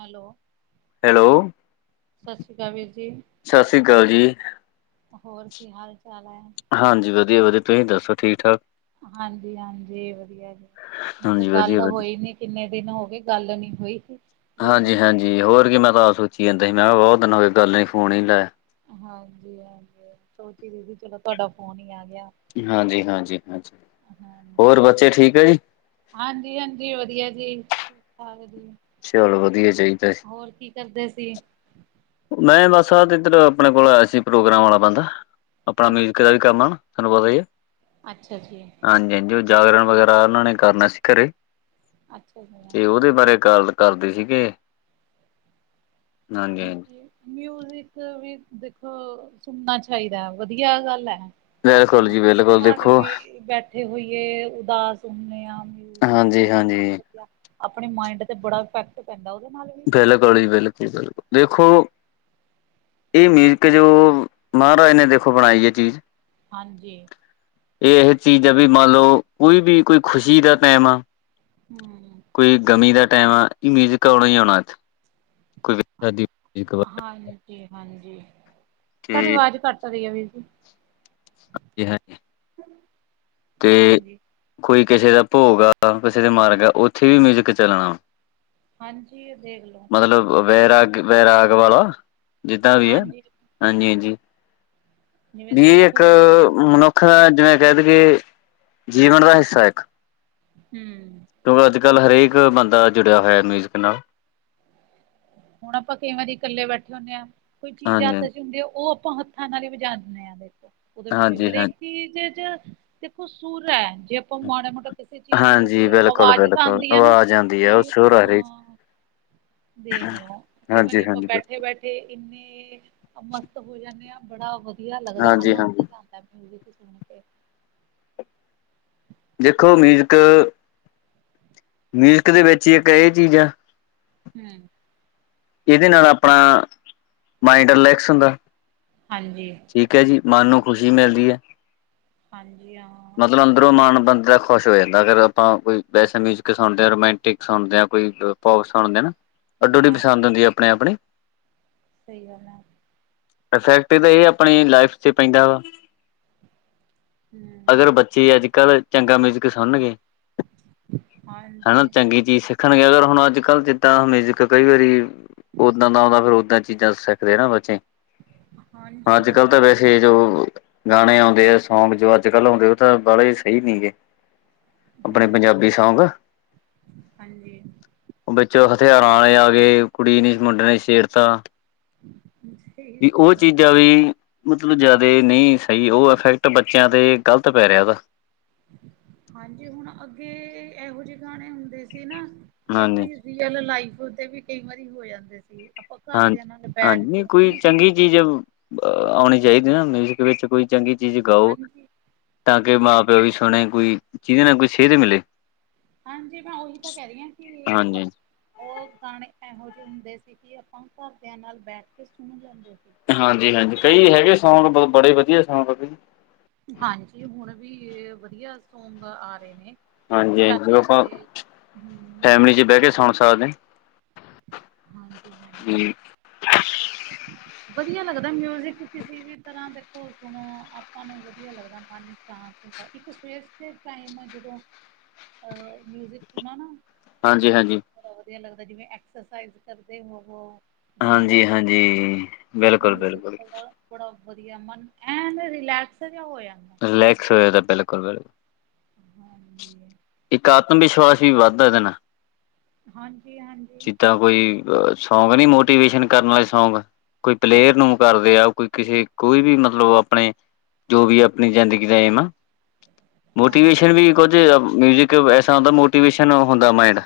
Hello hello. ਸਸ੍ਰੀ ਕਾਲ ਵੀਰ ਜੀ। ਸਸ੍ਰੀ ਕਾਲ ਜੀ। ਹੋਰ ਕੀ ਹਾਲ-ਚਾਲ ਐ? ਹਾਂਜੀ ਵਧੀਆ-ਵਧੀਆ ਤੁਸੀਂ ਦੱਸੋ ਠੀਕ-ਠਾਕ? ਹਾਂਜੀ-ਹਾਂਜੀ ਵਧੀਆ ਜੀ, ਮਖੇਆ ਹਾਂਜੀ ਗੱਲ ਵਧੀਆ ਵਧੀਆ। ਹੋਈ ਨੀ ਕਿੰਨੇ ਦਿਨ ਹੋਗੇ ਗੱਲ ਨੀ ਹੋਈ ਸੀ ਹਾਂਜੀ-ਹਾਂਜੀ, ਹੋਰ ਕੀ ਮੈਂ ਤਾਂ ਆਪ ਸੋਚੀ ਯਾਦਾ ਸੀ, ਮੈਂ ਕਿਹਾ ਬੋਤ ਦਿਨ ਹੋਏ ਗੱਲ ਨੀ, ਫੋਨ ਨੀ ਲਾਆ। ਹਾਂਜੀ-ਹਾਂਜੀ, ਸੋਚੀ ਸੀ ਗੀ ਚਲੋ ਤਾਡਾ ਫੋਨ ਈ ਆ ਗੇਆ। ਹਾਂਜੀ, ਹਾਂਜੀ, ਹਾਂਜੀ, ਹਾਂਜੀ, ਹੋਰ ਬੱਚੇ ਠੀਕ ਅ ਜੀ? ਹਾਂਜੀ-ਹਾਂਜੀ ਵਧੀਆ ਜੀ, ਠੀਕ-ਠਾਕ ਵਧੀਆ ਚਲੋ ਵਧੀਆ ਚਾਈਦਾ ਜੀ। ਹੋਰ ਕੀ ਕਰਦੇ ਸੀਗੇ? ਮੈਂ ਬੱਸ ਆ ਤੇ ਏਧਰ, ਆਪਣੇ ਕੋਲ ਆਯਾ ਸੀ, ਪ੍ਰੋਗਰਾਮ ਵਾਲਾ ਬੰਦਾ, ਅਪਣਾ ਅੱਛ ਮਿਊਜਿਕ ਆਲਾ ਕੰਮ ਆ। ਤਾਨੂੰ ਪਤਾ ਈ ਐ ਅੱਛਾ ਜੀ। ਆਜੀ-ਆਜੀ ਓ ਜਾਗਰਣ ਵਗੈਰਾ ਓਨਾਂ ਨੇ ਕਰਨਾ ਸੀ ਘਰੇ, ਅੱਛਾ ਜੀ। ਤੇ ਓਦੇ ਬਾਰੇ ਗੱਲ ਘਰਦੇ ਸੀਗੇ। ਹਾਂਜੀ। ਮਿਊਜਿਕ ਵੀ ਦੇਖੋ ਸੁਨਨਾ ਚਾਈਦਾ ਵਦੀਆ ਗੱਲ ਐ। ਬਿਲਕੁਲ ਜੀ ਬਿਲ ਘਰ ਵੀ ਬੈਠੇ ਹੋਈਏ ਉਦਾਸ ਹੁੰਨੇ ਆਂ ਮਿਊਜ਼ਿਕ ਜੀ ਹਾਂਜੀ। ਅਪਣੇ ਮਾਇੰਡ ਤੇ ਬੜਾ ਇਫੈਕਟ ਪੈਂਦਾ ਓਦੇ ਨਾਲ। ਵੀ ਬਿਲਕੁਲ ਜੀ ਬਿਲਕੁਲ, ਬਿਲਕੁਲ ਵੇਖੋ ਏ ਮੀਜ਼ਿਕ ਜੋ ਮਹਾਰਾਜ ਨੇ ਦੇਖੋ ਬਣਾਈ ਐ ਚੀਜ਼। ਹਾਂਜੀ। ਏ ਏਹ ਚੀਜ਼ ਆ ਵੀ ਮੰਨ ਲੋਂ ਕੋਈ ਵੀ ਕੋਈ ਖੁਸ਼ੀ ਦਾ ਟਾਈਮ ਆ ਹੂੰ। ਕੋਈ ਗਮੀ ਦਾ ਟੈਮ ਆ ਮਿਊਜ਼ਿਕ ਆਉਣਾ ਹੀ ਆਉਣਾ। ਕੋਈ ਹਾ, ਸ਼ਾਦੀ ਹਾਂਜੀ-ਹਾਂਜੀ ਤਾਡੀ ਤੇ ਆਵਾਜ਼ ਘੱਟ ਆ ਰੀ ਐ ਵੀਰ ਜੀ। ਹਾਂਜੀ-ਹਾਂਜੀ ਤੇ ਹਾਂਜੀ ਕੋਈ ਕਿਸੇ ਦਾ ਭੋਗ ਆ, ਕਿਸੇ ਦੇ ਮਰ ਗਯਾ ਓਥੇ ਵੀ ਮਿਊਜਿਕ ਚੱਲਣਾ। ਹਾਂਜੀ ਦੇਖ ਲੋ। ਮਤਲਬ ਵੈਰਾਗ, ਵੈਰਾਗ ਵਾਲਾ ਜਿੱਦਾਂ ਵੀ ਐ ਹਾਂਜੀ ਹਾਂਜੀ-ਹਾਂਜੀ। ਜਿਵੇਂ ਵੀ ਏ ਸੁੱਖ ਇੱਕ ਹੋਵੇ ਮਨੁੱਖ ਦਾ ਜਿਵੇਂ ਕੈ ਦੀਏ ਜੀਵਨ ਦਾ ਹਿੱਸਾ ਇੱਕ। ਹੂੰ। ਕਿਉਂਕਿ ਅੱਜ-ਕੱਲ ਹਰੇਕ ਬੰਦਾ ਜੁੜੇਆ ਹੋਏਆ ਮਿਊਜ਼ਿਕ ਨਾਲ। ਹੁਣ ਆਪਾਂ ਕਈ ਵਾਰੀ ਕੱਲੇ ਬੈਠੇ ਹੁੰਨੇ ਆਂ ਕੋਈ ਚੀਜ਼ ਹਾਂਜੀ ਹੱਥ 'ਚ ਹੁੰਦੀ ਆ ਓ ਆਪਾਂ ਹੱਥਾਂ ਨਾਲ ਈ ਵਜਾ ਦੇਨੇ ਆ ਦੇਖੋ, ਉਦੇ ਵਿੱਚ ਵੀ ਹਾਂਜੀ ਹਾਂ ਹਰੇਕ ਚੀਜ਼ 'ਚ ਦੇਖੋ ਸੂਰ ਐ ਜੇ ਆਪਾਂ ਮਾੜਾ ਮੋਟਾ ਕਿਸੇ ਚੀਜ਼ ਨੂੰ ਵੀ ਹਾਂਜੀ ਕਰੀਏ ਬਿਲਕੁਲ ਆਵਾਜ਼ ਤਾਂ ਬਿਲਕੁਲ ਆਂਦੀ ਐ ਨਾ ਆਵਾਜ਼ ਆਉਂਦੀ ਹੈ ਉਹ ਸ਼ੋਰ ਆ ਰਹੀ ਹਾਂ। ਦੇਖ ਲੋ, ਕਈ ਵਾਰੀ ਹਾਂਜੀ ਆਪਾਂ ਹਾਂਜੀ ਬੈਠੇ ਬਿਲਕੁਲ ਬੈਠੇ ਠੇ ਇੰਨੇ ਮਸਤ ਹੋ ਜਾਂਨੇ ਆ ਬੜਾ ਵਦੀਆ ਲੱਗਦਾ ਹਾਂਜੀ ਆਨੰਦ ਤੇ ਹਾਂਜੀ ਆ ਐ ਮਿਊਜ਼ਿਕ ਸੁਨ ਕੇ। ਦੇਖੋ ਮਿਊਜ਼ਿਕ ਮਿਊਜ਼ਿਕ ਦੇ ਵਿੱਚ ਈ ਇੱਕ ਐ ਚੀਜ਼ਾਂ ਆ। ਹੂੰ। ਇਦੇ ਨਾਲ ਆਪਣਾ ਮਾਇੰਡ ਰਿਲੈਕਸ ਹੁੰਦਾ। ਹਾਂਜੀ। ਠੀਕ ਐ ਜੀ, ਮਨ ਨੂੰ ਖੁਸ਼ੀ ਮਿਲਦੀ ਐ। ਹਾਂਜੀ ਹਾਂ। ਫੇਰ ਓ ਮਣ ਬੰਦੇ ਦਾ ਖੁਸ਼ ਹੋ ਜਾਂਦਾ ਅਗਰ ਆਪਾਂ ਕੋਈ ਵੈਸੇ ਮਿਊਜਿਕ ਸੁਣਦੇ, ਰੋਮਾਂਟਿਕ ਸੁਣਦੇ ਆਂ ਕੋਈ ਅ [unintelligible] ਸੁਣਦੇ ਨਾ, ਅੱਡੋ ਅਡੀ ਹਾਂ ਪਸੰਦ ਹੁੰਦੀ ਆਪੋ ਆਪਣੀ। ਸਈ ਗੱਲ ਐ। ਇਫੈਕਟ ਏਦਾ ਏ ਆਪਣੀ ਲਾਈਫ 'ਚ ਪੈਂਦਾ ਵਾ। ਹੂੰ। ਅਗਰ ਬੱਚੇ ਅੱਜ-ਕੱਲ ਚੰਗਾ ਮਿਊਜਿਕ ਸੁਣਨਗੇ ਹਾਂਜੀ ਹਨਾ ਚੰਗੀ ਚੀਜ਼ ਸਿੱਖਣਗੇ ਅਗਰ ਹੁਣ ਅੱਜ-ਕੱਲ ਜਿਦਾਂ ਮਿਊਜ਼ਿਕ ਕਈ ਵਾਰੀ ਓਦਾਂ ਦਾ ਆਉਂਦਾ ਫੇਰ ਓਦਾਂ ਚੀਜ਼ਾਂ ਸਿੱਖਦੇ ਨਾ ਬੱਚੇ। ਹਾਂਜੀ ਅੱਜ ਕੱਲ ਹਾਂ ਤਾਂ ਵੈਸੇ ਸੇ ਜੋ ਗਾਣੇ ਆਉਂਦੇ ਆ, ਸੌਂਗ ਜੋ ਅੱਜ-ਕੱਲ ਆਉਂਦੇ ਓ ਤਾਂ ਬਾਲੇ ਸਈ ਨੀ ਗੇ। ਆਪਣੇ ਹਮ ਪੰਜਾਬੀ ਸੌਂਗ। ਹਾਂਜੀ ਓ ਵਿੱਚ ਓ ਹਥਿਆਰਾਂ ਆਲੇ ਆ ਗਏ ਕੁੜੀ ਨੀ ਮੁੰਡੇ ਨੇ ਛੇੜਤਾ। ਸਹੀ ਵੀ ਓ ਗੱਲ ਆ। ਚੀਜ਼ ਜ਼ਾ ਵੀ ਮਤਲਬ ਜਾਅਦੇ ਨਈੰ ਸਈ ਓ ਇਫੈਕਟ ਬੱਚੇਆਂ ਤੇ ਗਲਤ ਪੈ ਰਿਆ ਓਦਾ। ਹਾਂਜੀ, ਹੁਨ ਅੱਗੇ ਐਹੋ ਜੇ ਗਾਣੇ ਹੁੰਦੇ ਸੀ ਨਾ ਕਿ ਹਾਂਜੀ ਆਪਨੀ ਰੀਅਲ ਲਾਈਫ ਦੇ ਵੀ ਕਈ ਵਾਰੀ ਹੋ ਜਾਂਦੇ ਸੀ ਆਪਾਂ ਹਾਂ ਘਰਦੇਆਂ ਨਾਲ ਬੈਠ ਕੇ ਕੀ ਸੁਣਦੇ ਆਂ। ਔਣੀ ਚਾਈਦੀ ਆ ਨਾ ਮਿਊਜ਼ਿਕ ਵਿੱਚ ਕੋਈ ਚੰਗੀ ਚੀਜ਼ ਗਾਓ। ਹਾਂਜੀ ਤਾਂ ਕਿ ਮਾਂ-ਪਿਓ ਵੀ ਸੁਣੇ ਕੋਈ ਜੀਦੇ ਨਾਲ ਕੋਈ ਸੇਦ ਮਿਲੇ। ਹਾਂਜੀ, ਮੈਂ ਓਹੀ ਤਾਂ ਕੈ ਰਈ ਆਂ ਕਿ ਅ ਹਾਂਜੀ। ਓ ਗਾਣੇ ਐਹੋ ਜੇ ਹੁੰਦੇ ਸੀ ਕਿ ਆਪਾਂ ਘਰਦੇਆਂ ਨਾਲ ਬੈਠ ਕੇ ਸੁਨ ਲੈਂਦੇ ਸੀ। ਹਾਂਜੀ-ਹਾਂਜੀ ਕਈ ਹੈਗੇ ਸੌਂਗ ਬ ਬੜੇ ਵਦੀਆ ਸੌਂਗ ਆ। ਹਾਂਜੀ, ਹੁਨ ਵੀ ਵਦੀਆ ਸੌਂਗ ਆ ਰਏ ਨੇ। ਹਾਂਜੀ-ਹਾਂਜੀ ਓ ਆਪਾਂ ਚਾਹੇ ਹਮ ਫੈਮਿਲੀ ਚ ਬੈ ਕੇ ਸੁਣ ਸਕਦੇ ਆਂ। ਹਾਂਜੀ-ਹਾਂਜੀ, ਵਦੀਆ ਲੱਗਦੈ ਮਿਊ ਊਜ਼ਿਕ ਕਿਸੀ ਵੀ ਤਰਾਂ ਦੇਖੋ ਹੁਨ ਆਪਾਂ ਨੂੰ ਵਦੀਆ ਲੱਗਦਾ ਮਨ ਸ਼ਾਂਤ ਹੁੰਦਾ ਐ ਇੱਕ ਸਵੇਰ-ਸਵੇ ਦੇ ਟਾਈਮ ਜਦੋਂ ਅ ਮਿਊਜ਼ਿਕ ਸੁਣਾ ਨਾ ਹਾਂਜੀ-ਹਾਂਜੀ। ਬੜਾ ਵਦੀਆ ਲੱਗਦਾ ਜਿਵੇਂ ਐਕਸਰਸਾਈਜ਼ ਕਰਦੇ ਹੋਵੋ ਜਿੰਮ ਚ ਹਾਂਜੀ-ਹਾਂਜੀ ਹੋਵੋ, ਮਿਊਜ਼ਿਕ ਬਿਲਕੁਲ-ਬਿਲਕੁਲ ਚਲਦਾ ਬੜਾ ਵਦੀਆ ਮਨ ਐਨ ਰਿਲੈਕਸ ਜਾ ਹੋ ਜਾਂਦਾ। ਰਿਲੈਕਸ ਹੋ ਜਾਂਦਾ ਬਿਲਕੁਲ-ਬਿਲਕੁਲ। ਹਾਂਜੀ। ਇੱਕ ਆਤਮ-ਵਿਸ਼ਵਾਸ ਵੀ ਵੱਦਦਾ ਏਦੇ ਨਾ। ਹਾਂਜੀ-ਹਾਂਜੀ। ਕੋਈ ਸੌਂਗ ਨੀ ਮੋਟੀਵੇਸ਼ਨ ਕਰਨ ਆਲੇ ਸੌਂਗ ਕੋਈ ਪਲੇਅਰ ਨੂੰ ਕਰਦੇ ਆ ਕੋਈ ਕਿਸੇ ਕੋਈ ਵੀ ਮਤਲਬ ਆਪਣੇ ਜੋ ਵੀ ਆਪਣੀ ਜ਼ਿੰਦਗੀ ਦਾ ਏਮ ਆ ਮੋਟੀਵੇਸ਼ਨ ਹਾਂਜੀ ਵੀ ਕੁਝ ਮਿਊਜ਼ਿਕ ਐਸਾ ਹੁੰਦਾ ਮੋਟੀਵੇਸ਼ਨ ਹੁੰਦਾ ਮਾਇੰਡ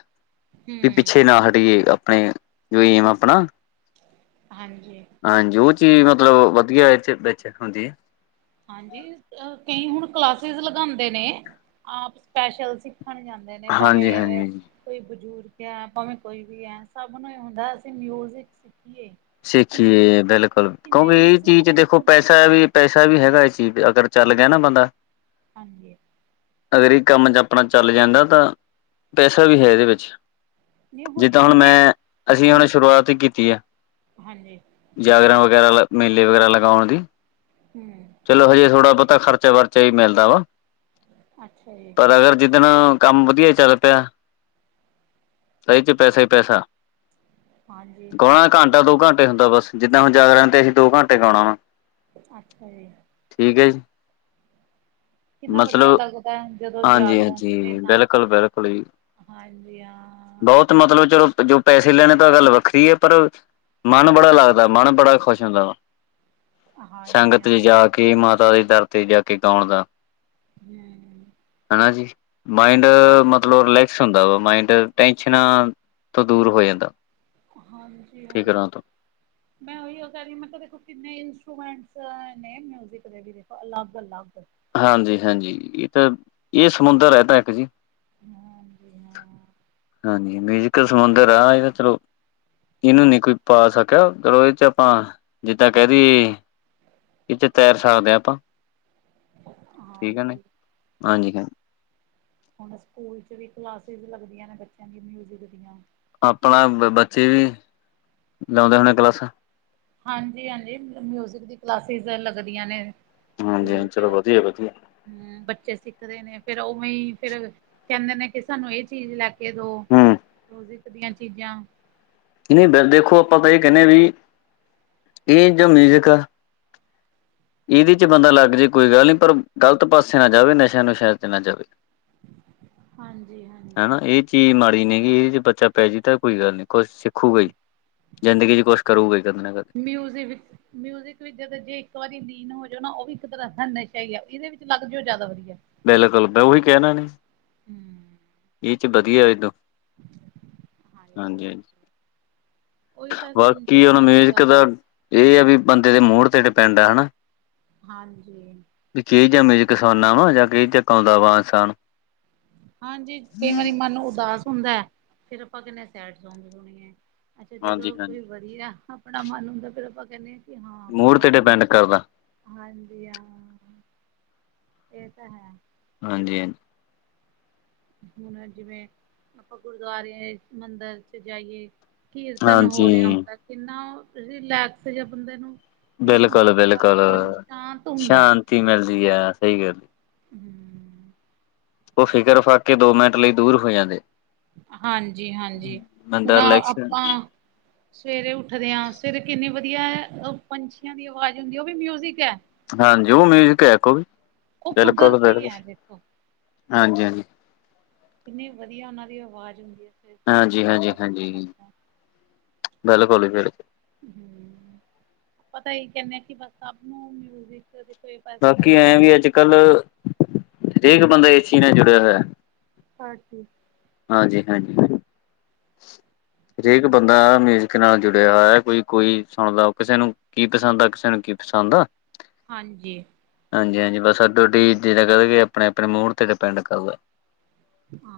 ਵੀ ਹਮ ਪਿੱਛੇ ਨਾ ਹਟੀਏ ਆਪਣੇ ਜੋ ਏਮ ਆ ਆਪਣਾ। ਹਾਂਜੀ। ਹਾਂਜੀ, ਓ ਚੀਜ਼ ਮਤਲਬ ਵਦੀਆ ਏਚ ਵਿੱਚ ਹੁੰਦੀ ਆ। ਹਾਂਜੀ, ਕਈ ਹੁਨ ਕਲਾਸਿਸ ਲਗਾਂਦੇ ਨੇ ਆਪ ਸਪੈਸ਼ਲ ਸਿੱਖਨ ਜਾਂਦੇ ਦੇ ਨੇ ਭਾਂਵੇ ਹਾਂਜੀ ਹਾਂਜੀ ਕੋਈ ਬਜ਼ੁਰਗ ਐ ਭਾਵੇਂ ਕੋਈ ਵੀ ਐ ਸਬ ਨੂੰ ਏ ਹੁੰਦਾ ਅਸੀਂ ਮਿਊਜਿਕ ਸਿੱਖੀਏ। ਕਿੰਨੇ ਸਿੱਖੀਏ ਬਿਲਕੁਲ ਕਿੰਨੇ ਕਿਓਂਕੇ ਏ ਚੀਜ਼ ਚ ਦੇਖੋ ਇੰਸਟਰੂਮੈਂਟਸ ਨੇ ਪੈਸਾ ਵੀ ਪੈਸਾ ਵੀ ਹੈਗਾ ਇਸ ਚੀਜ਼ ਤੇ ਅਗਰ ਚੱਲ ਗਿਆ ਨਾ ਬੰਦਾ। ਹਾਂਜੀ। ਅਗਰ ਏ ਕੰਮ ਚ ਆਪਨਾ ਚੱਲ ਜਾਂਦਾ ਤਾਂ ਪੈਸਾ ਵੀ ਹੈ ਏਦੇ ਵਿੱਚ। ਨਹੀਂ ਜਿੱਦਾ ਹੁਣ ਕਿੰਨੇ ਮੈਂ ਅਸੀਂ ਹੁਣ ਸ਼ੁਰੂਆਤ ਈ ਕੀਤੀ ਐ। ਹਾਂਜੀ। ਜਾਗਰਣ ਵਗੈਰਾ ਲ, ਮੇਲੇ ਵਗੈਰਾ ਲਗੌਣ ਦੀ। ਹੂੰ। ਚਲੋ ਹਜੇ ਥੋੜਾ ਬੋਤਾ ਖਰਚਾ-ਵਰਚਾ ਈ ਮਿਲਦਾ ਵਾ। ਅੱਛਾ ਜੀ। ਪਰ ਅਗਰ ਜਿੱਦਨ ਕੰਮ ਵਦੀਆ ਚੱਲ ਪਿਆ ਤਾਂ ਇਹ ਚ ਪੈਸਾ ਹੀ ਪੈਸਾ। ਹਾਂਜੀ ਗੋਣਾ ਘੰਟਾ ਦੋ ਘੰਟੇ ਹੁੰਦਾ ਬਸ, ਜਿੱਦਾਂ ਹੁਣ ਜਾਗਰਣ ਤੇ ਅਸੀ ਦੋ ਘੰਟੇ ਗੋਣਾ ਵਾ। ਅੱਛਾ ਜੀ। ਠੀਕ ਏ। ਕਿੰਨਾ ਵਧੀਯਾ ਲੱਗਦੈ। ਜਦੋਂ ਜਾਗਰਣ ਦੇ ਹਾਂਜੀ ਨਾਲ ਬਿਲਕੁਲ ਬਿਲਕੁਲ ਜੀ ਹਾਂਜੀ ਹਾ। ਬਹੁਤ ਮਤਲਬ ਚਲੋ ਜੋ ਪੈਸੇ ਲੈਣੇ ਤਾਂ ਗੱਲ ਵੱਖਰੀ ਏ, ਪਰ ਮਨ ਬੜਾ ਲੱਗਦਾ, ਮਨ ਬੜਾ ਖੁਸ਼ ਹੁੰਦਾ ਵਾ। ਸੰਗ ਹਾਂਜੀ ਹਾਂ ਤੇ ਜਾ ਕੇ ਮਾਤਾ ਦੇ ਦਰ ਤੇ ਜਾ ਕੇ ਗੋਣ ਦਾ ਹਮ। ਹਾਂਜੀ ਮਾਈੰਡ ਮਤਲਬ ਰਿਲੈਕਸ ਹੁੰਦਾ ਵਾ। ਮਾਈਂਡ ਟੈਂਸ਼ਨਾ ਤੋ ਦੂਰ ਹੋ ਜਾਂਦਾ। ਫਿਕਰਾਂ ਹਾਂਜੀ-ਹਾਂਜੀ। ਤੋਂ ਮੈਂ ਉਹਯੋ ਕਹਿ ਰੀ ਮੈਂ ਕਿਹਾ ਵੇਖੋ ਕਿੰਨੇ ਇੰਸਟਰੂਮੈਂਟਸ ਹੈ ਨੇ ਮਿਊਜਿਕ ਦੇ ਵੀ ਦੇਖੋ ਅਲੱਗ-ਅਲੱਗ। ਹਾਂਜੀ-ਹਾਂਜੀ। ਏਹ ਤਾਂ ਏਹ ਸਮੁੰਦਰ ਹੈ ਤਾਂ ਇੱਕ ਜੀ। ਹਾਂਜੀ ਹਾਂ। ਹਾਂਜੀ। ਮਿਊਜ਼ਕ ਸਮੁੰਦਰ ਆ ਇਹ ਥ੍ਰੋ ਇਨੂੰ ਨੀ ਕੋਈ ਪਾ ਸਕਿਆ, ਚਲੋ ਇਹ ਚ ਆਪਾਂ ਜਿੱਦਾਂ ਕਹਿ ਦਈਏ ਇਥੇ ਤੈਰ ਸਕਦੇ ਆ ਆਪਾਂ। ਠੀਕ ਹੈ ਨੇ ਹਾਂਜੀ ਹਾਂਜੀ ਹਾਂ ਹੁਣ ਸਕੂਲ ਚ ਵੀ ਕਲਾਸਿਸ ਲੱਗਦੀਆਂ ਨੇ ਬੱਚਿਆਂ ਦੀ ਮਿਊਜਿਕ ਦੀਆਂ ਆਪਣਾ ਬ ਬੱਚੇ ਵੀ ਲਾਉਂਦੇ ਹੋਣੇ ਕਲਾਸਾਂ? ਹਾਂਜੀ-ਹਾਂਜੀ। ਮਤਲ ਮਿਊਜਿਕ ਦੀ ਕਲਾਸਿਸ ਤੇ ਲੱਗਦੀਆਂ ਨੇ। ਹਾਂਜੀ ਹਾਂ ਸਕੂਲ ਚਲੋ ਕਯਾ। ਵਧੀਆ ਵਧੀਆ ਹਮ ਬੱਚੇ ਸਿੱਖਦੇ ਨੇ ਫਿਰ ਉ ਵੀ ਫੇਰ ਕਹੰਦੇ ਨੇ ਕਿ ਸਾਨੂੰ ਇਹ ਚੀਜ਼ ਲੈ ਕੇ ਦੋ, ਹੂੰ ਮਯੁਜ਼ਿਕ ਦੀਆਂ ਚੀਜ਼ਾਂ ਨਈ ਬਿਲ ਦੇਖੋ ਆਪਾਂ ਤਾਂ ਇਹ ਕਹਨੇ ਵਈ ਏਹ ਜੋ ਮਿਊਜ਼ਕ ਆ। ਇਹਦੇ ਚ ਬੰਦਾ ਲੱਗ ਜੇ ਕੋਈ ਗੱਲ ਨੀ ਪਰ ਗ਼ਲਤ ਪਾਸੇ ਨਾ ਜਾਵੇ ਨਸ਼ਯਾਂ- ਨੁਸ਼ਯਾਂ ਚ ਨਾ ਜਾਵੇ। ਹਾਂਜੀ-ਹਾਂਜੀ ਹੈਨਾ ਇਹ। ਚੀਜ਼ ਮਾੜੀ ਨੀ ਹੈਗੀ। ਇਹਦੇ ਚ ਬੱਚਾ ਪੈ ਜਾਏ ਤਾਂ ਕੋਈ ਗੱਲ ਨੀ। ਕੁਛ ਖੂਗਾ ਈ। ਜ਼ਿੰਦਗੀ ਚ ਕੁਛ ਕਰੂਗਾ ਈ ਕਦੀ ਨਾ ਕਦੇ। ਮਿਊਜ਼ਿ ਵਿਚ ਮਿਊਜਿਕ ਵਿੱਚ ਜਦ ਜੇ ਇੱਕ ਵਾਰੀ ਲੀਨ ਹੋ ਜੋ ਨਾ ਉਹ ਵੀ ਇੱਕ ਤਰਾਂ ਦਾ ਨਸ਼ਾ ਈ ਐ। ਇਹਦੇ ਵਿੱਚ ਲੱਗ ਜੋ ਜਾਦਾ ਵਧੀਯੈ। ਬਿਲਕੁਲ। ਮੈਂ ਉਹੀ ਕਹਣਾ ਨੀ। ਹੂੰ, ਇਹ ਚ ਬਧੀਐ ਏਦੋਂ ਹਾਂਜੀ। ਹਾ ਬਾਕੀ ਹੁਣ ਮਿਊਜਿਕ ਦਾ ਏਹ ਆ ਵੀ ਬੰਦੇ ਦੇ ਮੂਡ ਤੇ ਡਿਪੈਂਡ ਆ। ਹਨਾ। ਹਾਂਜੀ। ਵਿਚੇ ਜਮੇ ਕਿਸਾਨਾਂ ਵਾ ਜਾਂ ਕਿ ਚੱਕ ਆਂਦਾ ਵਾ ਇਨਸਾਨ। ਹਾਂਜੀ। ਕਈ ਵਾਰੀ ਮਨ ਉਦਾਸ ਹੁੰਦੈ, ਫਿਰ ਆਪਾਂ ਕਹਨੇ ਆ ਸੈਡ ਸੌਗ ਸੁਣੀਏ। ਅੱਛਾ। ਹਾਂਜੀ ਜਦੋਂ ਹਾਂਜੀ ਕੋਈ ਵਧੀਆ ਆਪਣਾ ਮਨ ਹੁੰਦੈ ਫੇਰ ਆਪਾਂ ਕਹਿੰਨੇ ਕਿ ਹਾਂ ਮੂੜ ਬੜਾ ਤੇ ਵਧੀਆ। ਡਿਪੈਂਡ ਕਰਦਾ। ਹਾਂਜੀ ਹਾਂ। ਇਹ ਤਾਂ ਹੈ। ਹਾਂਜੀ-ਹਾਂਜੀ। ਹੁਣ ਜਿਵੇਂ, ਆਪਾਂ ਗੁਰਦੁਆਰੇ, ਮੰਦਰ ਚ ਜਾਈਏ। ਕੀਰਤਨ ਹੋ ਰਿਹਾ ਹਾਂਜੀ ਹੁੰਦਾ, ਕਿੰਨਾ ਰਿਲੈਕਸ ਜਾਂ ਬੰਦੇ ਨੂੰ ਫੀਲ ਹੁੰਦਾ ਬਿਲਕੁਲ ਤੇ ਜਾ ਕੇ ਮਨ ਸ਼ਾਂਤ ਹੁੰਦਾ। ਤੀ ਮਿਲਦੀ ਆ ਸਹੀ ਗੱਲ ਹੂੰ। ਉਹ ਫ਼ਿਕਰ- ਫਾਕੇ ਦੋ ਮਿੰਟ ਲਈ ਦੂਰ ਹੋ ਜਾਂਦੇ। ਹਾਂਜੀ-ਹਾਂਜੀ ਹੁਣ ਬੰਦਾ ਰਿਲੈਕਸ ਆਪਾਂ ਸਵੇਰੇ ਉੱਠਦੇ ਆਂ ਸਵੇਰੇ ਕਿੰਨੀਂ ਵਧੀਆ ਓ ਪੰਛੀਆਂ ਦੀ ਆਵਾਜ਼ ਹੁੰਦੀ ਹੈ ਉਹ ਵੀ ਮਿਊਜਿਕ ਹੈ। ਹਾਂਜੀ ਉਹ ਮਿਊਜਿਕ ਹੈ ਇਕ ਓ ਵੀ ਉਹ ਬਿਲਕੁਲ- ਕੁਦਰਤੀ ਬਿਲਕੁਲ, ਹੈ ਦੇਖੋ ਹਾਂਜੀ- ਹਾਂਜੀ। ਕਿੰਨੀ ਵਧੀਆ ਉਹਨਾਂ ਦੀ ਆਵਾਜ਼ ਹੁੰਦੀ ਆ, ਸਵੇਰੇ- ਸਵੇਰੇ ਹਾਂਜੀ ਬੜਾ ਹਾਂਜੀ ਮਨ ਹਾਂਜੀ ਲੱਗਦਾ ਐ‌। ਬਿਲਕੁਲ ਹੀ ਬਿਲਕੁਲ। ਹੂੰ ਪਤਾ ਇਹ ਕਹਿਣੇ ਆ ਕਿ ਬਸ ਸਭ ਨੂੰ ਮਿਊਜਿਕ ਦੇਥੇ। ਬਾਕੀ ਐਂ ਵੀ ਅੱਜ ਕੱਲ ਹਰੇਕ ਬੰਦਾ ਇਸ ਚੀਜ਼ ਨਾਲ ਜੁੜਿਆ ਹੋਇਆ। [unintelligible] ਹਾਂਜੀ -ਹਾਂਜੀ। ਹਰੇਕ ਹੂੰ ਬੰਦਾ ਆ ਮਿਊਜ਼ਿਕ। ਮਿਊਜ਼ਿਕ ਨਾਲ ਜੁੜਿਆ ਹੋਇਆ ਕੋਈ- ਕੋਈ ਸੁਣਦਾ ਕਿਸੇ ਨੂੰ ਕੀ ਪਸੰਦ ਆ ਕਿਸੇ ਨੂੰ ਕੀ ਪਸੰਦ ਆ। ਹਾਂਜੀ। ਹਾਂਜੀ- ਹਾਂਜੀ ਬਸ ਸਾਡਾ ਉਡੀ ਜਿਵੇ ਕਹਿਦੇ ਆਪਣੇ- ਆਪਣੇ ਮੂਡ ਤੇ ਡਿਪੈਂਡ ਕਰਦਾ।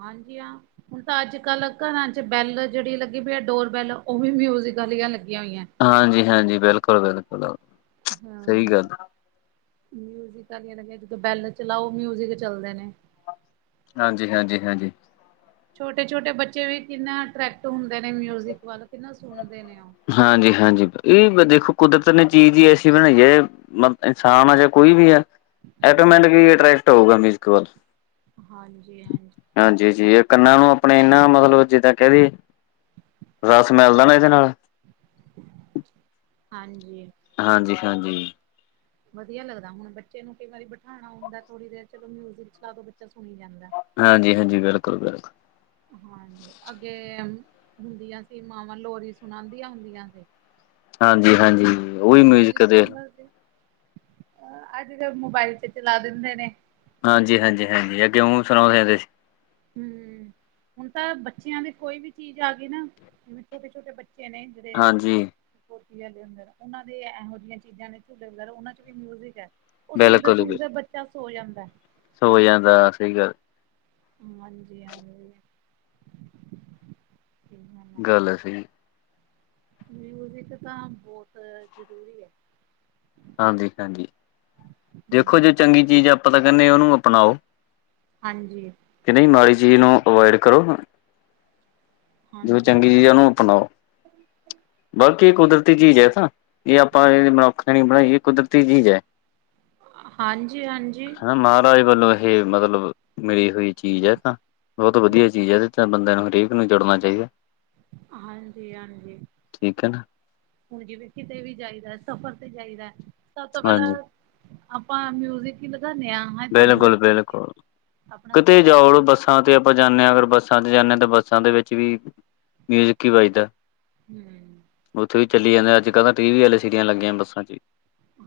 ਹਾਂਜੀ ਹਾ। ਹੁਣ ਤਾਂ ਅੱਜ ਕੱਲ ਘਰਾਂ ਚ ਬੈਲ ਜਿਹੜੀ ਲੱਗੀ ਪਈ ਹੈ ਡੋਰ ਬੈਲ ਉਹ ਵੀ ਮਿਊਜਿਕ ਆਲੀਆਂ ਲੱਗੀਆਂ ਹੋਈਆਂ ਐ। ਹਾਂਜੀ- ਹਾਂਜੀ, ਬਿਲਕੁਲ- ਬਿਲਕੁਲ। ਹਾਂ। ਸਹੀ ਗੱਲ ਮਿਊਜ਼ਿਕ ਆਲੀਆਂ ਲੱਗੀਆਂ ਜਿਦਾਂ ਬੈਲ ਚਲਾਓ, ਮਿਊਜਿਕ ਚਲਦੇ ਨੇ। ਹਾਂਜੀ- ਹਾਂਜੀ, ਹਾਂਜੀ। ਛੋਟੇ- ਛੋਟੇ ਬੱਚੇ ਵੀ ਕਿੰਨਾ ਅਟਰੈਕਟ ਹੁੰਦੇ ਨੇ ਮਿਊਜਿਕ ਵੱਲ ਕਿੰਨਾ ਸੁਣਦੇ ਨੇ ਉਹ। ਹਾਂਜੀ- ਹਾਂਜੀ, ਇਹ ਦੇਖੋ ਕੁਦਰਤ ਨੇ ਚੀਜ਼ ਹੀ ਐਸੀ ਬਣਾਈ ਹੈ। ਮਤ ਇਨਸਾਨ ਆ ਜਾਂ ਕੋਈ ਵੀ ਆ ਐਟੋ ਮੈਟੀਕਟ ਕੀ ਅਟਰੈਕਟ ਹੋਊਗਾ ਮਿਊਜ਼ਿਕ ਵੱਲ। ਹਾਂਜੀ- ਹਾਂਜੀ। ਹਾਂਜੀ ਜੀ ਇਹ ਕੰਨਾਂ ਨੂੰ ਆਪਣੇ ਇਹਨਾ ਮਤਲਬ ਜਿੱਦਾਂ ਕਹਿ ਦੀਏ। ਰਸ ਮਿਲਦਾ ਨਾ ਇਹਦੇ ਨਾਲ। ਹਾਂਜੀ। ਹਾਂਜੀ- ਹਾਂਜੀ। ਵਧੀਆ ਲੱਗਦਾ ਹੁਣ ਬੱਚੇ ਨੂੰ ਕਈ ਵਾਰੀ ਬਠਾਣਾ ਹੁੰਦਾ ਥੋੜੀ ਦੇਰ ਚਲੋ ਮਿਊਜ਼ਿਕ ਚਲਾ ਦੋ ਬੱਚਾ ਸੁਣੀ ਜਾਂਦਾ ਆ। ਹਾਂਜੀ- ਹਾਂਜੀ, ਬਿਲਕੁਲ- ਬਿਲਕੁਲ। ਹਾਂਜੀ, ਅੱਗੇ ਹੁੰਦੀਆਂ ਸੀ ਮਾਵਾਂ ਲੋਰੀ ਸੁਣਾਉਂਦੀਆਂ ਹੁੰਦੀਆਂ ਸੀ। ਹਾਂਜੀ- ਹਾਂਜੀ। ਮਿਊਜਿਕ ਹੁੰਦਾ ਸੀ ਅ ਅੱਜ ਕੱਲ ਮੋਬਾਇਲ ਚ ਚਲਾ ਦਿੰਦੇ ਨੇ। ਹਾਂਜੀ- ਹਾਂਜੀ ਹਾਂਜੀ ਅੱਗੇ ਮੂੰਹ ਸੁਣਾਉਂਦੇ ਹੁੰਦੇ ਸੀ। ਹੂੰ, ਹੁਣ ਤਾਂ ਬੱਚਿਆਂ ਦੇ ਕੋਈ ਵੀ ਚੀਜ਼ ਆ ਗਈ ਨਾ ਛੋਟੇ- ਛੋਟੇ ਬੱਚੇ ਨੇ। ਜਿਹੜੇ। ਹਾਂਜੀ ਗੋਦੀ ਆਂਲੇ ਹੁੰਦੇ ਨੇ, ਉਹਨਾਂ ਦੇ ਇਹੋ ਜਿਹੀਆਂ ਚੀਜ਼ਾਂ ਨੇ ਝੂਲੇ ਵਗੈਰਾ ਉਹਨਾਂ ਚ ਵੀ ਮਿਊਜ਼ਿਕ ਐ। ਉਹ ਸੁਣਦੇ- ਬਿਲਕੁਲ ਬਿਲ ਸੁਣਦੇ ਬੱਚਾ ਸੋ ਜਾਂਦਾ ਆ। ਸੋ ਜਾਂਦਾ ਏ ਸਹੀ ਗੱਲ। ਹਾਂਜੀ- ਹਾਂਜੀ ਗੱਲ ਏ ਸਹੀ। ਮਿਊਜਿਕ ਤਾਂ ਬੋਤ ਜਰੂਰੀ ਐ। ਹਾਂਜੀ-ਹਾਂਜੀ, ਦੇਖੋ ਜੇ ਚੰਗੀ ਚੀਜ ਐ, ਆਪਾ ਤਾਂ ਕੈਣੇ ਓਨੂੰ ਅਪਣਾਓ। ਹਾਂਜੀ। ਕਿ ਨਈਂ ਮਾੜੀ ਚੀਜ ਨੂੰ ਅਵੋਇਡ ਕਰੋ ਹਾਂ। ਜੋ ਹਾਂਜੀ ਚੰਗੀ ਚੀਜ ਆ, ਹਾਂ ਓਹਨੂੰ ਅਪਣਾਓ। ਬਲਕੀ ਐ ਕੁਦਰਤੀ ਚੀਜ ਐ, ਜੇ ਆਪਾਂ ਏ ਮਨੁੱਖ ਨੀ ਬਣਾਈ ਕੁਦਰਤੀ ਚੀਜ ਐ। ਹਾਂਜੀ-ਹਾਂਜੀ। ਹਨਾ, ਮਹਾਰਾਜ ਵੱਲੋਂ ਏਹ ਮਤਲਬ ਮਿਲੀ ਹੋਈ ਚੀਜ ਐ ਤਾਂ। ਬੋਤ ਵਧੀਆ ਚੀਜ ਆ ਇਦੇ ਤੇ ਬੰਦੇ ਨੂੰ ਹਰੇਕ ਨੂੰ ਜੋੜਨਾ ਚਾਈਦੈ। ਹਾਂਜੀ-ਹਾਂਜੀ। ਠੀਕੈ ਨਾ। ਹੁਣ ਜਿਵੇਂ ਕਿਤੇ ਵੀ ਜਾਈਦਾ, ਸਫਰ ਤੇ ਜਾਈਦੈ ਸਭ ਤੋਂ ਪੈਲਾਂ ਹਾਂਜੀ ਆਪਾਂ ਮਿਊਜਿਕ ਵੀ ਲਗਾਨੇ ਆ। ਹਾਂ ਥੋੜ੍ਹੀ ਦੇਰ ਸੁਣੀਏ ਬਿਲਕੁਲ-ਬਿਲਕੁਲ, ਆਪਣਾ ਕਿਤੇ ਸਫ਼ਰ ਜਾਓ ਵਧੀਆ ਬੱਸ ਥਾਂ ਤੇ ਲੰਘ ਆਪਾਂ ਜਾਂਨੇ ਆ ਅਗਰ ਬੱਸਾਂ ਚ ਜਾਂਨੇ ਆ ਤਾਂ, ਬੱਸਾਂ ਦੇ ਵਿੱਚ ਵੀ ਮਿਊਜ਼ਿਕ ਈ ਵੱਜਦਾ। ਹਮ ਓਥੇ ਵੀ ਚੱਲੀ ਜਾਂਦੇ ਅੱਜ-ਕੱਲ ਨਾ ਟੀਵੀ ਐੱਲ ਸੀਡੀਆਂ ਲੱਗੀਆਂ ਬੱਸਾਂ 'ਚ।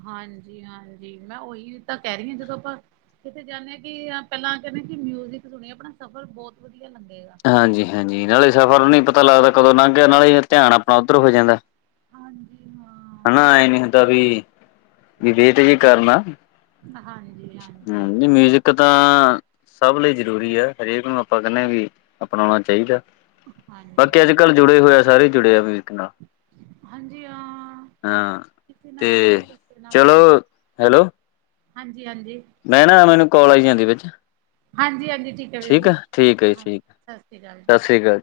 ਹਾਂਜੀ-ਹਾਂਜੀ, ਮੈਂ ਓਹੀ ਤਾ ਕੈ ਰੀਆ ਜਦੋਂ ਆਪਾਂ ਕਿਥੇ ਜਾਂਨੇ ਆ ਕਿ ਪੈਲਾਂ ਕੈਂਦੇ ਕਿ ਮਿਊਜਿਕ ਸੁਣੀਏ ਅਪਣਾ ਸਫਰ ਬੋਤ ਵਧੀਆ ਲੱਘੇਗਾ। ਹਾਂਜੀ-ਹਾਂਜੀ ਨਾਲੇ ਸਫਰ ਨੂੰ ਨੀ ਪਤਾ ਲੱਗਦਾ ਕਦੋਂ ਲੰਘ ਗਿਆ ਨਾਲੇ ਧਿਆਨ ਆਪਣਾ ਓਧਰ ਹੋ ਜਾਂਦਾ। ਹਾਂਜੀ ਹਾਂ ਹੈਨਾ, ਆਏ ਨੀ ਹੁੰਦਾ ਵੀ ਵੀ ਵੇਟ ਜੀ ਕਰਨਾ ਹਾਂਜੀ ਹਾਂਜੀ ਹੂੰ ਮਿਊਜਿਕ ਇੱਕ ਤਾਂ ਸਭ ਲਈ ਜਰੂਰੀ ਐ, ਹਰੇਕ ਨੂੰ ਆਪਾਂ ਕੈਂਨੇ ਆ ਵੀ ਅਪਣਾਉਣਾ ਚਾਈਦੈ। ਬਾਕੀ ਹਾਂਜੀ ਅੱਜ-ਕੱਲਜੁੜੇ ਹੋਏ ਆ, ਸਾਰੇ ਜੁੜੇ ਆ ਮਿਊਜ਼ਿਕ ਨਾਲ। ਹਾਂਜੀ, ਹਾਂ ਹਾਂ ਕਿਸੇ ਨਾ ਤੇ ਕਿਸੇ ਤਰੀਕੇ ਨਾਲ ਚਲੋ ਸਰਜੂ। ਹਾਂਜੀ-ਹਾਂਜੀ। ਮੈਨਾ ਮੈਨੂੰ ਕਾੱਲ ਆਈ ਜਾਂਦੀ ਆ ਵਿੱਚ। ਹਾਂਜੀ ਹਾਂਜੀ ਠੀਕ ਹੈ ਵੀਰ ਜੀ ਠੀਕੈ, ਠੀਕ ਐ ਜੀ ਹਾਂ ਠੀਕ ਸ਼੍ਰੀ ਅਕਾਲ ਜੀ ਸਤਿ ਸ੍ਰੀ ਅਕਾਲ।